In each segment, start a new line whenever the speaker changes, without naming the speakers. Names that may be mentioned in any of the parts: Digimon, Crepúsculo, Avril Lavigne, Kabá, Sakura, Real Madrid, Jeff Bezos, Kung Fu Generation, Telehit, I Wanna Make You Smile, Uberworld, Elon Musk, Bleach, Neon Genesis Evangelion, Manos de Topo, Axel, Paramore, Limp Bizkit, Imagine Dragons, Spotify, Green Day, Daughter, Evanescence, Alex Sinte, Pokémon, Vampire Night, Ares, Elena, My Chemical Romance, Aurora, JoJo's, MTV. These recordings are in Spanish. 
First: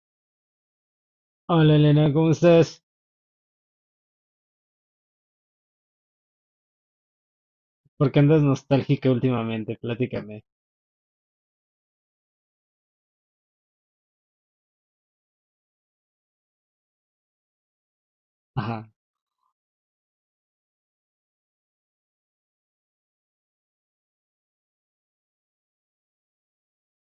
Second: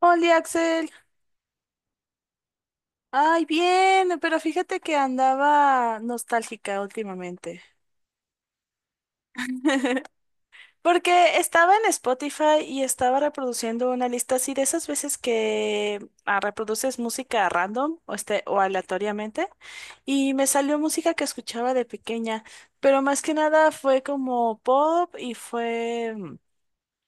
Hola Axel,
Hola Elena, ¿cómo estás?
ay bien, pero fíjate que andaba nostálgica últimamente.
¿Por qué andas nostálgica últimamente? Platícame.
Porque estaba en Spotify y estaba reproduciendo una lista así de esas veces que reproduces música random o, o
Ajá.
aleatoriamente y me salió música que escuchaba de pequeña, pero más que nada fue como pop y fue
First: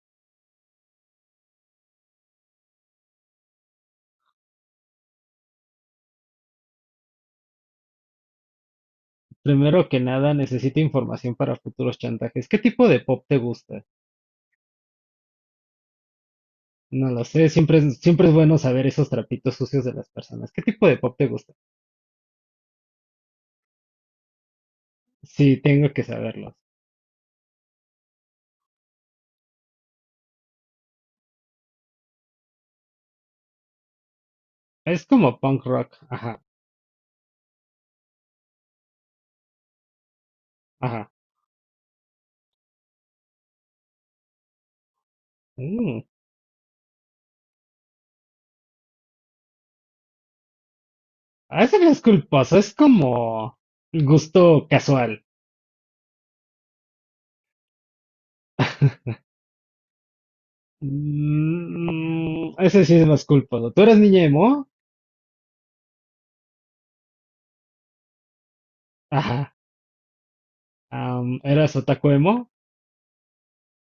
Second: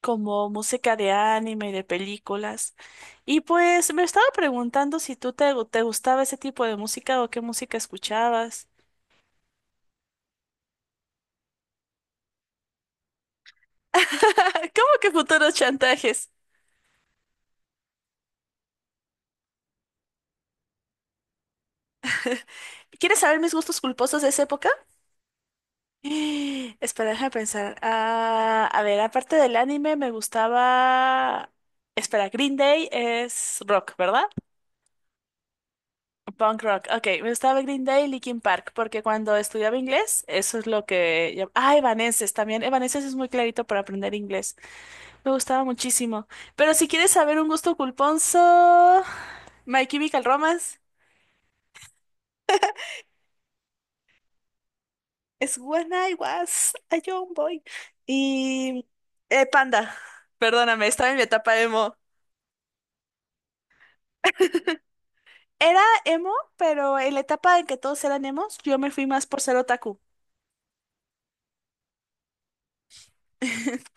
como música de anime y de películas. Y pues me estaba preguntando si tú te gustaba ese tipo de música o qué música escuchabas.
Primero que nada, necesito información para futuros chantajes. ¿Qué tipo de pop te gusta?
¿Cómo que futuros chantajes?
No lo sé, siempre es bueno saber esos trapitos sucios de las personas. ¿Qué tipo de pop te gusta?
¿Quieres saber mis gustos culposos de esa época?
Sí, tengo que saberlos.
Espera, déjame pensar. Ah, a ver, aparte del anime me gustaba... Espera, Green Day es rock, ¿verdad?
Es como punk rock. Ajá,
Punk rock, ok, me gustaba Green Day y Linkin Park, porque cuando estudiaba inglés, eso es lo
ajá.
que... Ah, Evanescence también, Evanescence es muy clarito para aprender inglés, me gustaba
Mm.
muchísimo. Pero si quieres saber un gusto culponzo, My Chemical Romance
Ah, eso no es culposo, es como gusto casual.
es When I Was a Young Boy y Panda, perdóname, estaba en mi etapa emo.
Mm, ese sí es más culposo. ¿Tú eras niña emo?
Era emo, pero en la etapa en que todos eran emos, yo me fui más por
Ajá.
ser otaku.
¿Eras otaku emo?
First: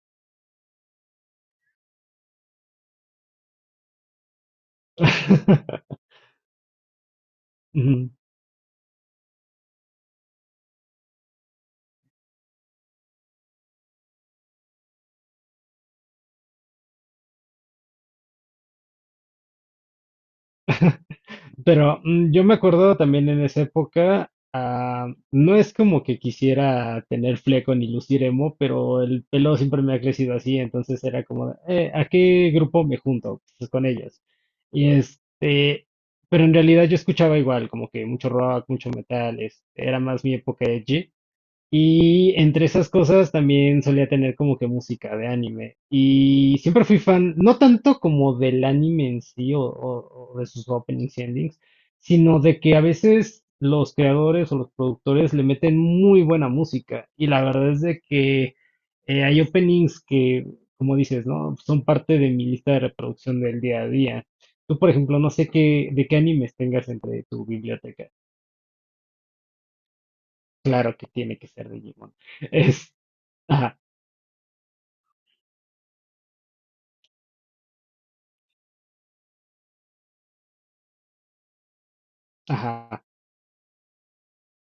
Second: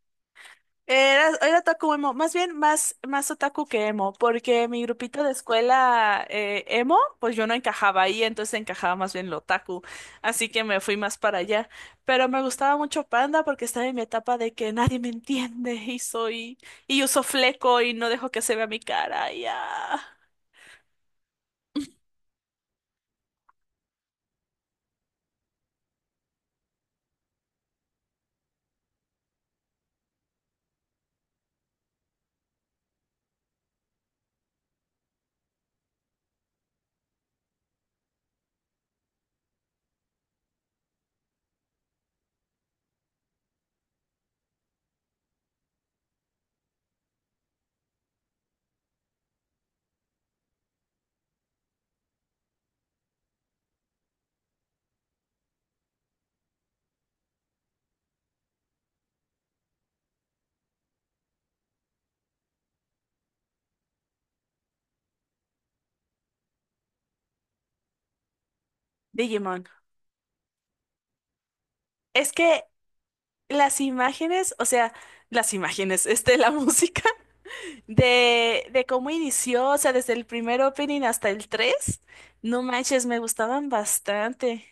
Era otaku emo, más bien más otaku que emo, porque mi grupito de escuela emo, pues yo no encajaba
Ujú.
ahí, entonces encajaba más bien lo otaku, así que me fui más para allá. Pero me gustaba mucho Panda porque estaba en mi etapa de que nadie me entiende y soy, y uso fleco y no dejo que se vea mi cara,
Pero yo me acuerdo también en esa época, no es como que quisiera tener fleco ni lucir emo, pero el pelo siempre me ha crecido así, entonces era como, de, ¿A qué grupo me junto? Pues con ellos." Y este, pero en realidad yo escuchaba igual, como que mucho rock, mucho metal, era más mi época edgy. Y entre esas cosas también solía tener como que música de anime. Y siempre fui fan, no tanto como del anime en sí o de sus openings y endings, sino de que a veces los creadores o los productores le meten muy buena música. Y la verdad es de que hay openings que, como dices, ¿no? Son parte de mi lista de reproducción del día a día. Tú, por ejemplo, no sé de qué animes tengas entre tu biblioteca.
Digimon.
Claro que tiene que ser Digimon.
Es que
Es, ajá.
las imágenes, o sea, las imágenes, la música. De cómo inició, o sea, desde el primer opening hasta el 3 no
Ajá.
manches, me gustaban bastante.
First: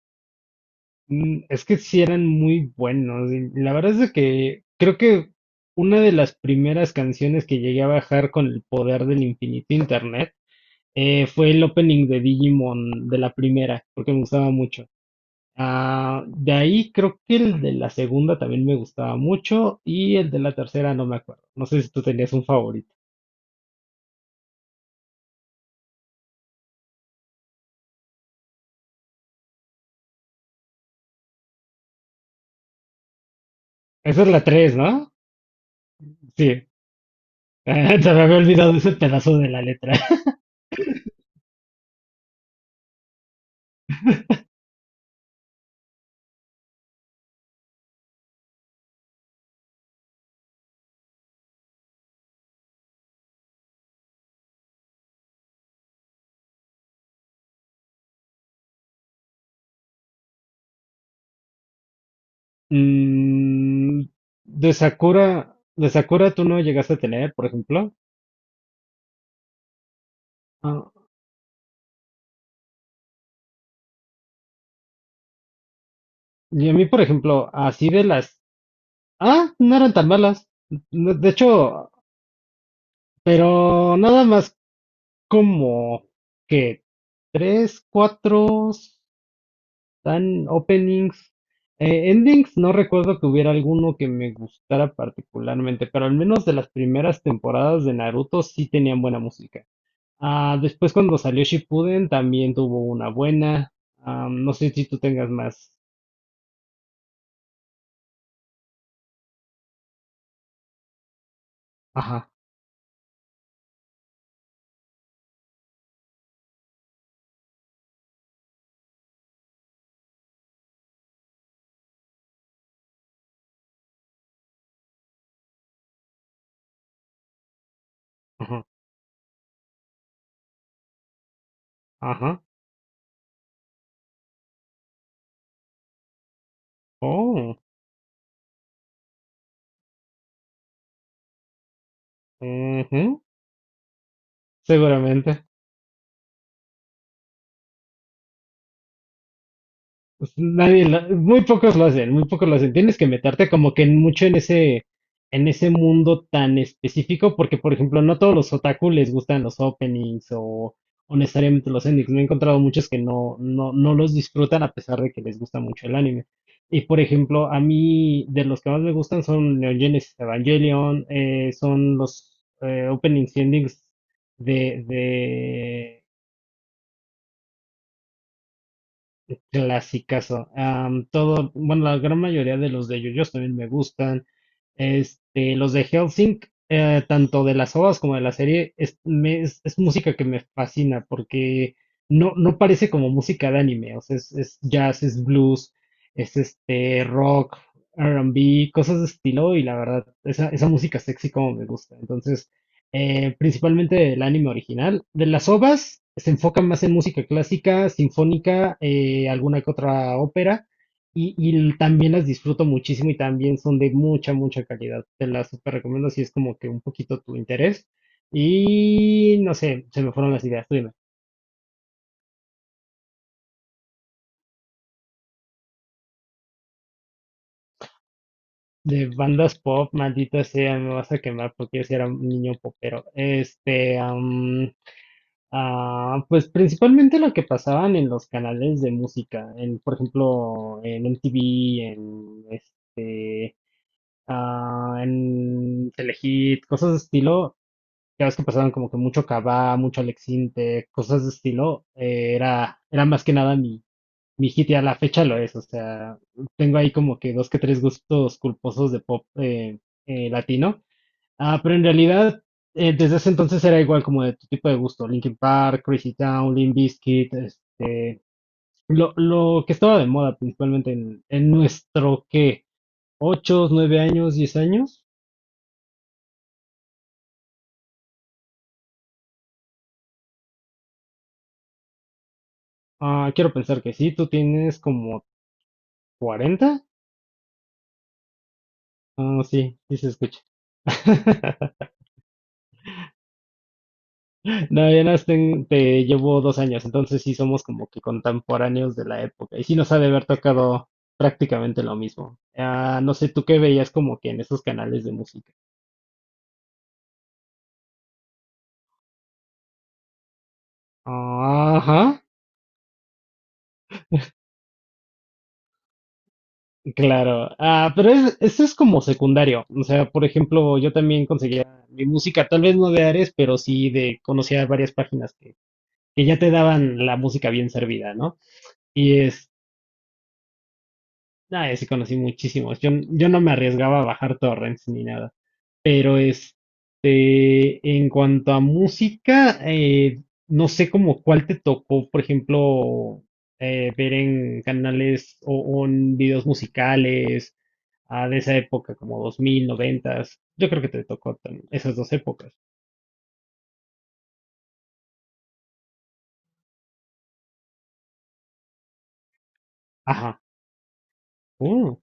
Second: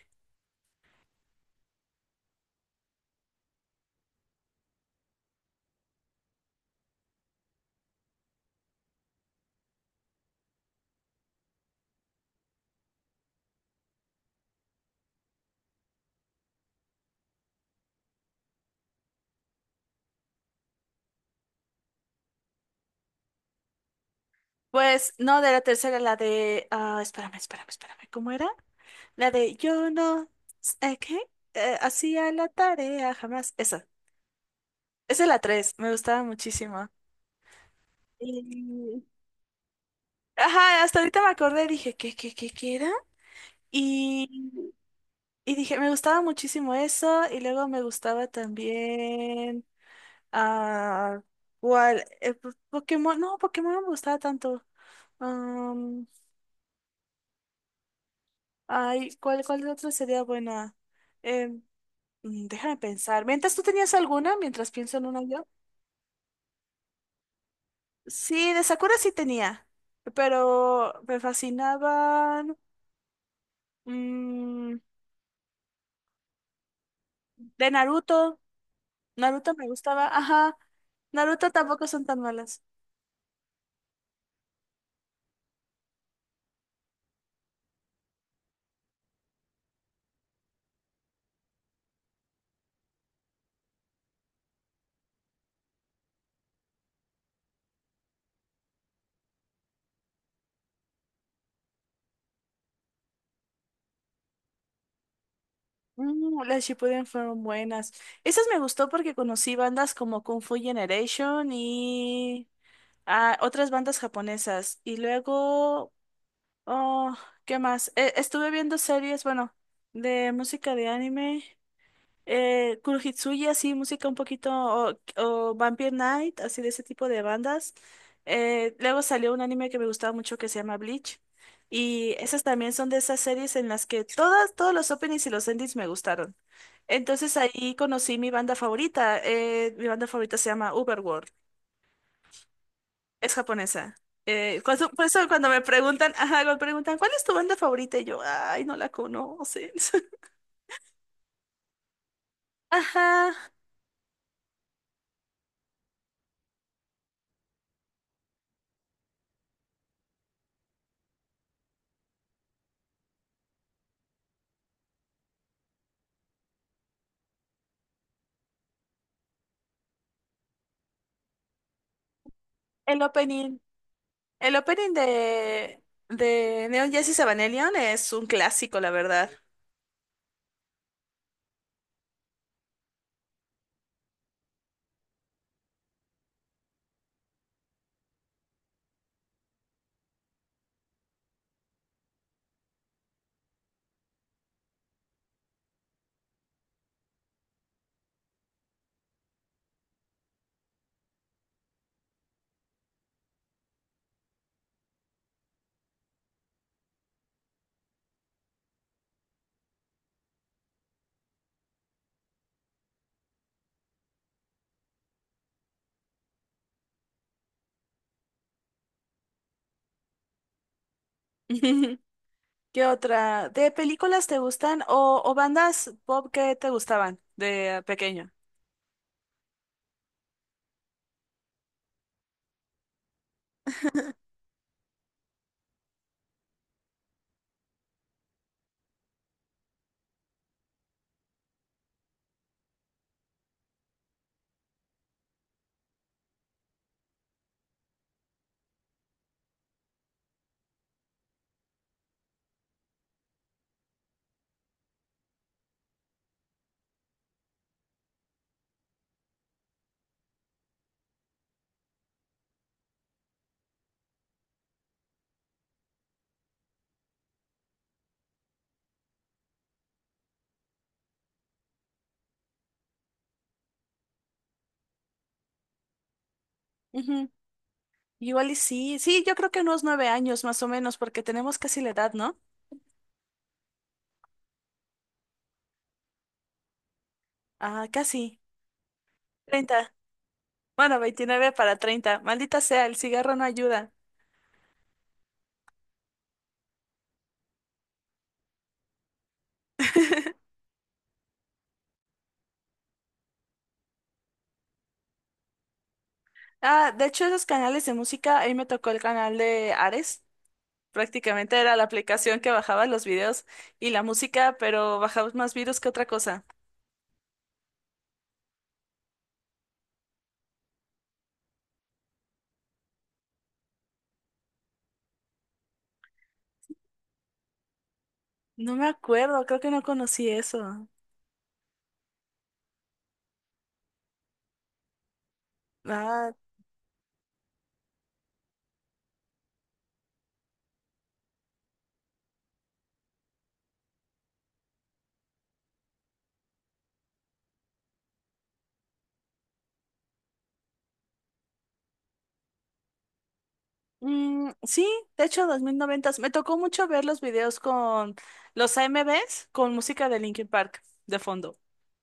Es que sí eran muy buenos. Y la verdad es de que creo que una de las primeras canciones que llegué a bajar con el poder del infinito internet fue el opening de Digimon de la primera, porque me gustaba mucho. Ah, de ahí creo que el de la segunda también me gustaba mucho y el de la tercera no me acuerdo. No sé si tú tenías un favorito.
Pues no, de la tercera, la de... Ah, espérame, ¿cómo era? La de yo no... ¿Qué? Hacía la tarea, jamás. Esa,
Esa es la tres, ¿no?
esa es la tres, me gustaba
Sí.
muchísimo.
Se me había olvidado ese
Y-
pedazo de la letra.
Ajá, hasta ahorita me acordé, dije, ¿qué era? Y, y dije, me gustaba muchísimo eso, y luego me gustaba también... Ah, ¿cuál? Pokémon no me gustaba tanto. Am, ay, ¿cuál otra sería buena? Em, déjame pensar. Mientras tú tenías
Mm,
alguna, mientras
de
pienso en una yo.
Sakura, de Sakura tú no llegaste a tener, por ejemplo.
Sí, de Sakura sí tenía, pero
Ah,
me fascinaban. mm,
y a mí, por ejemplo,
de
así de
Naruto,
las... Ah,
Naruto me
no eran
gustaba,
tan malas.
ajá.
No, de
Naruto tampoco
hecho,
son tan malas.
pero nada más como que tres, cuatro tan openings. Endings, no recuerdo que hubiera alguno que me gustara particularmente, pero al menos de las primeras temporadas de Naruto sí tenían buena música. Ah, después cuando salió Shippuden también tuvo una buena. Ah, no sé si tú tengas más.
Mm, las Shippuden fueron buenas. Esas me gustó porque conocí bandas como Kung Fu Generation
Ajá,
y ah, otras bandas japonesas. Y luego, oh, ¿qué más? Estuve viendo series, bueno, de música de anime. Kurohitsuya, así, música un poquito, o Vampire Night, así de ese tipo de bandas.
ajá,
Luego salió un anime que me gustaba mucho que se llama Bleach. Y
ajá.
esas también son de esas series en las que todas, todos los openings y los endings me gustaron. Entonces
Oh,
ahí conocí mi banda favorita. Mi banda favorita se llama Uberworld.
ujú,
Es japonesa. Por eso
seguramente.
cuando me preguntan, ajá, me preguntan, ¿cuál es tu banda favorita? Y yo, ay, no la conocen.
Pues nadie, muy pocos lo hacen, muy pocos lo hacen. Tienes que
Ajá,
meterte como que mucho en ese, mundo tan específico, porque por ejemplo, no todos los otaku les gustan los openings o necesariamente los endings. Me he encontrado muchos que no los disfrutan a pesar de que les gusta mucho el anime. Y por ejemplo, a mí de los que más me gustan son Neon Genesis Evangelion, son los
el
openings y
opening.
endings
El
de,
opening de,
de
de Neon Genesis Evangelion es un clásico, la verdad.
Clasicazo. Todo, bueno, la gran mayoría de los de JoJo's también me gustan. Los de Hellsing, tanto de las ovas como de la serie, es música que me fascina porque no, no parece como música de anime. O sea, es jazz, es blues, es rock, R&B, cosas de estilo y la verdad, esa música sexy como me gusta. Entonces, principalmente del anime original. De las ovas se enfocan más en música clásica, sinfónica, alguna que otra ópera, y también las disfruto muchísimo y también son de mucha, mucha calidad. Te las super recomiendo si es como que un poquito tu interés. Y no sé, se me fueron las ideas, tú dime.
¿Qué otra? ¿De películas te gustan o bandas pop que te gustaban de pequeño?
De bandas pop, maldita sea, me vas a quemar porque yo sí era un niño popero. Pues principalmente lo que pasaban en los canales de música, en, por ejemplo, en MTV, en Telehit, cosas de estilo, ya ves que pasaban como que mucho Kabá, mucho Alex Sinte, cosas de estilo, era más que nada mi hit y a la fecha lo es, o sea, tengo ahí como que dos que tres gustos culposos de pop latino. Ah, pero en realidad, desde ese entonces era igual como de tu tipo de gusto, Linkin Park, Crazy Town, Limp Bizkit, lo que estaba de moda principalmente en nuestro, ¿qué? ¿8, 9 años, 10 años?
Ujú. Igual y sí, sí, yo creo que unos 9 años más o menos, porque tenemos casi la edad, ¿no?
Ah, quiero pensar que sí, tú tienes como 40.
Ah, casi.
Ah, sí,
Treinta.
sí se escucha.
Bueno, 29 para 30. Maldita sea, el cigarro no ayuda.
No, ya no te llevo 2 años, entonces sí somos como que contemporáneos de la época y sí nos ha de haber tocado prácticamente lo mismo. Ah, no sé, ¿tú qué veías como que en esos canales de música?
Ah, de hecho, esos canales de música, ahí me tocó el canal de Ares. Prácticamente era la
Ajá,
aplicación que bajaba los videos y la música, pero bajaba más virus que otra cosa.
claro. Ah, pero eso es como secundario. O sea, por ejemplo, yo también conseguía mi música, tal vez no de Ares, pero sí de, conocía varias páginas que ya te daban la música bien servida, ¿no?
No me
Y
acuerdo, creo que no conocí eso.
sí conocí muchísimos. Yo no me arriesgaba a bajar torrents ni nada. Pero
Ah,
en cuanto a música, no sé como cuál te tocó, por ejemplo, ver en canales o en videos musicales de esa época, como 2000, 90. Yo creo que te tocó esas dos épocas.
sí, de hecho, 2000, 90, me tocó mucho ver los videos con los AMVs con música de
Ajá.
Linkin Park de fondo.
Uh.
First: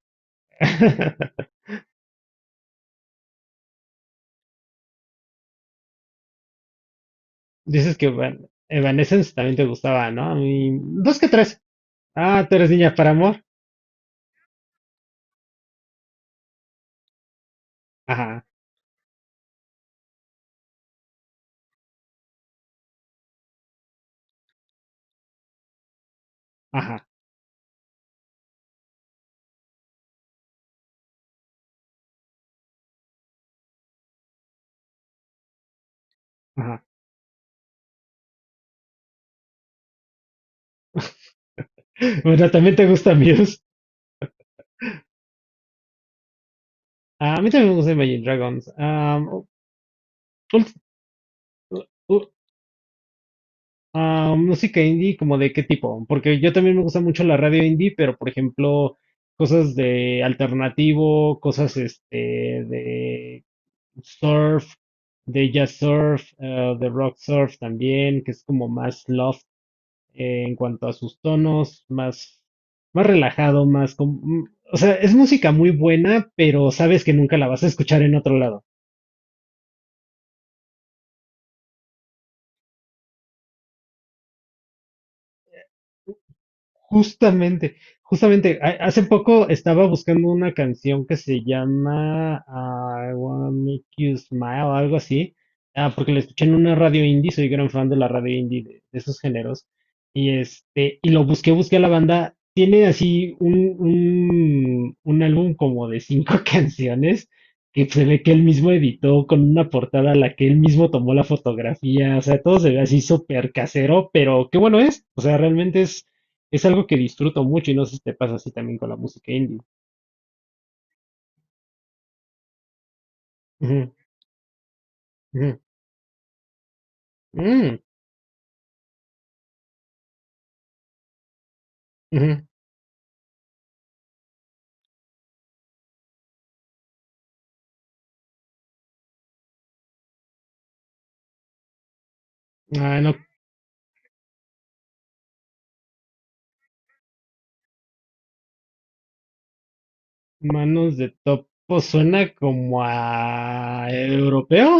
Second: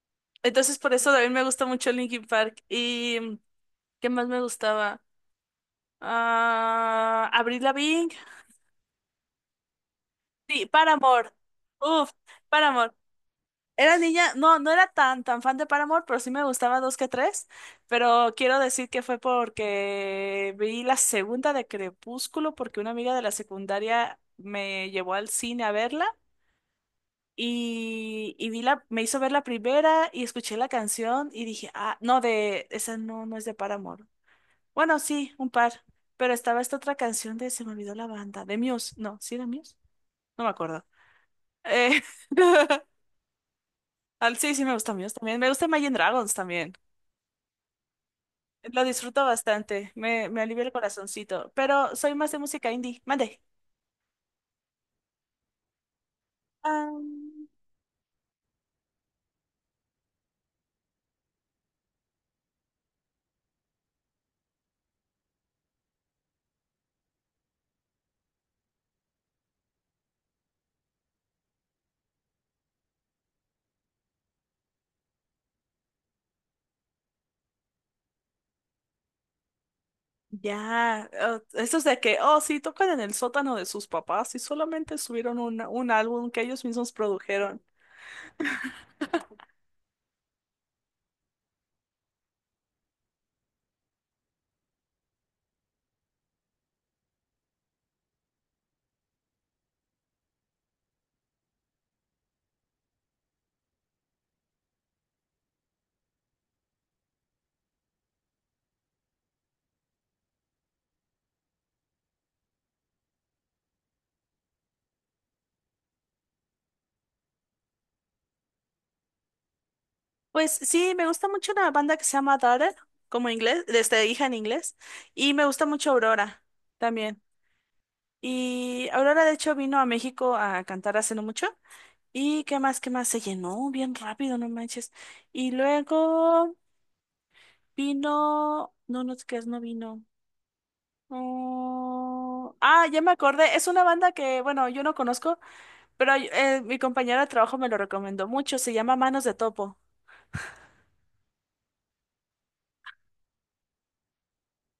Entonces, por eso también me gusta mucho Linkin Park. ¿Y qué más me gustaba? Ah, Avril
Dices que
Lavigne.
Evanescence también te gustaba, ¿no? A
Sí,
mí, dos que
Paramore.
tres.
Uf,
Ah, tú eres
Paramore.
niña para amor.
Era niña, no, no era tan fan de Paramore, pero sí me gustaba dos que tres. Pero
Ajá,
quiero decir que fue porque vi la segunda de Crepúsculo, porque una amiga de la secundaria me llevó al cine a verla.
ajá,
Y vi me hizo ver la primera y escuché la canción y dije, ah, no, esa no, no es de Paramore. Bueno, sí, un par. Pero estaba esta
ajá.
otra canción se me olvidó la banda, de Muse. No, sí era Muse. No me acuerdo. Eh,
Bueno, también te gusta mío.
sí, sí me gustan míos también. Me gusta Imagine Dragons también.
Ah, a mí también me gusta Imagine Dragons.
Lo disfruto
Am, u-
bastante. Me alivia el
ult-
corazoncito. Pero soy
u-
más de música indie. Mande.
ah, Música indie, ¿como de qué tipo? Porque yo también me
Ah,
gusta mucho la radio indie, pero por ejemplo, cosas de alternativo, cosas de surf, de jazz surf, de rock surf también, que es como más loft en cuanto a sus tonos, más, más relajado, más... o sea, es música muy buena, pero sabes que nunca la vas a escuchar en otro lado.
ya. Oh, eso es de que, oh, sí, tocan en el sótano de sus papás y solamente subieron un álbum que ellos mismos produjeron.
Justamente, justamente, hace poco estaba buscando una canción que se llama I Wanna Make You Smile algo así, porque la escuché en una radio indie, soy gran fan de la radio indie, de esos géneros, y lo busqué a la banda, tiene así un álbum como de cinco canciones, que se ve que él mismo editó con una portada a la que él mismo tomó la fotografía, o sea, todo se ve así súper casero, pero qué bueno es, o sea, realmente es algo que disfruto mucho y no sé si te pasa así también con la música indie.
Pues sí, me gusta mucho una banda que se llama Daughter, como inglés,
Ujú,
desde hija en inglés. Y me
ujú,
gusta mucho Aurora también.
mm,
Y Aurora, de hecho, vino a México a cantar hace no mucho. ¿Y
ujú.
qué más? Se llenó bien rápido, no manches. Y luego vino, no, no, ¿qué es? No vino. Oh, ah, ya
Ah,
me
no,
acordé. Es una banda que, bueno, yo no conozco, pero mi compañera de trabajo me lo recomendó mucho. Se llama Manos de Topo.
manos de topo suena como a europeo.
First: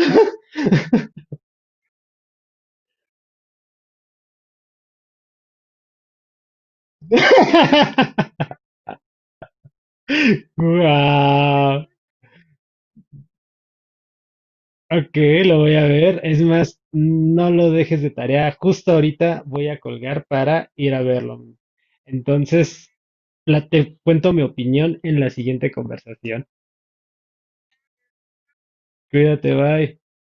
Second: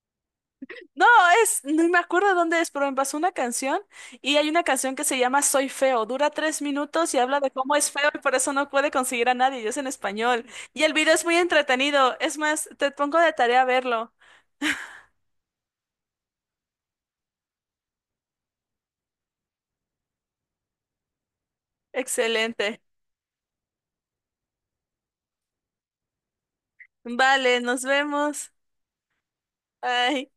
No, es, no me acuerdo dónde es, pero me pasó una canción y hay una canción que se llama Soy Feo. Dura 3 minutos y habla de cómo es feo y por eso no puede conseguir a nadie. Y es en español. Y el video es muy
Guau,
entretenido. Es más, te pongo de tarea verlo.
ok, lo voy a ver. Es más, no lo dejes de tarea. Justo ahorita voy a colgar para ir a verlo.
Excelente.
Entonces, te cuento mi opinión en la siguiente conversación.
Vale, nos vemos.
Cuídate, bye.
Bye.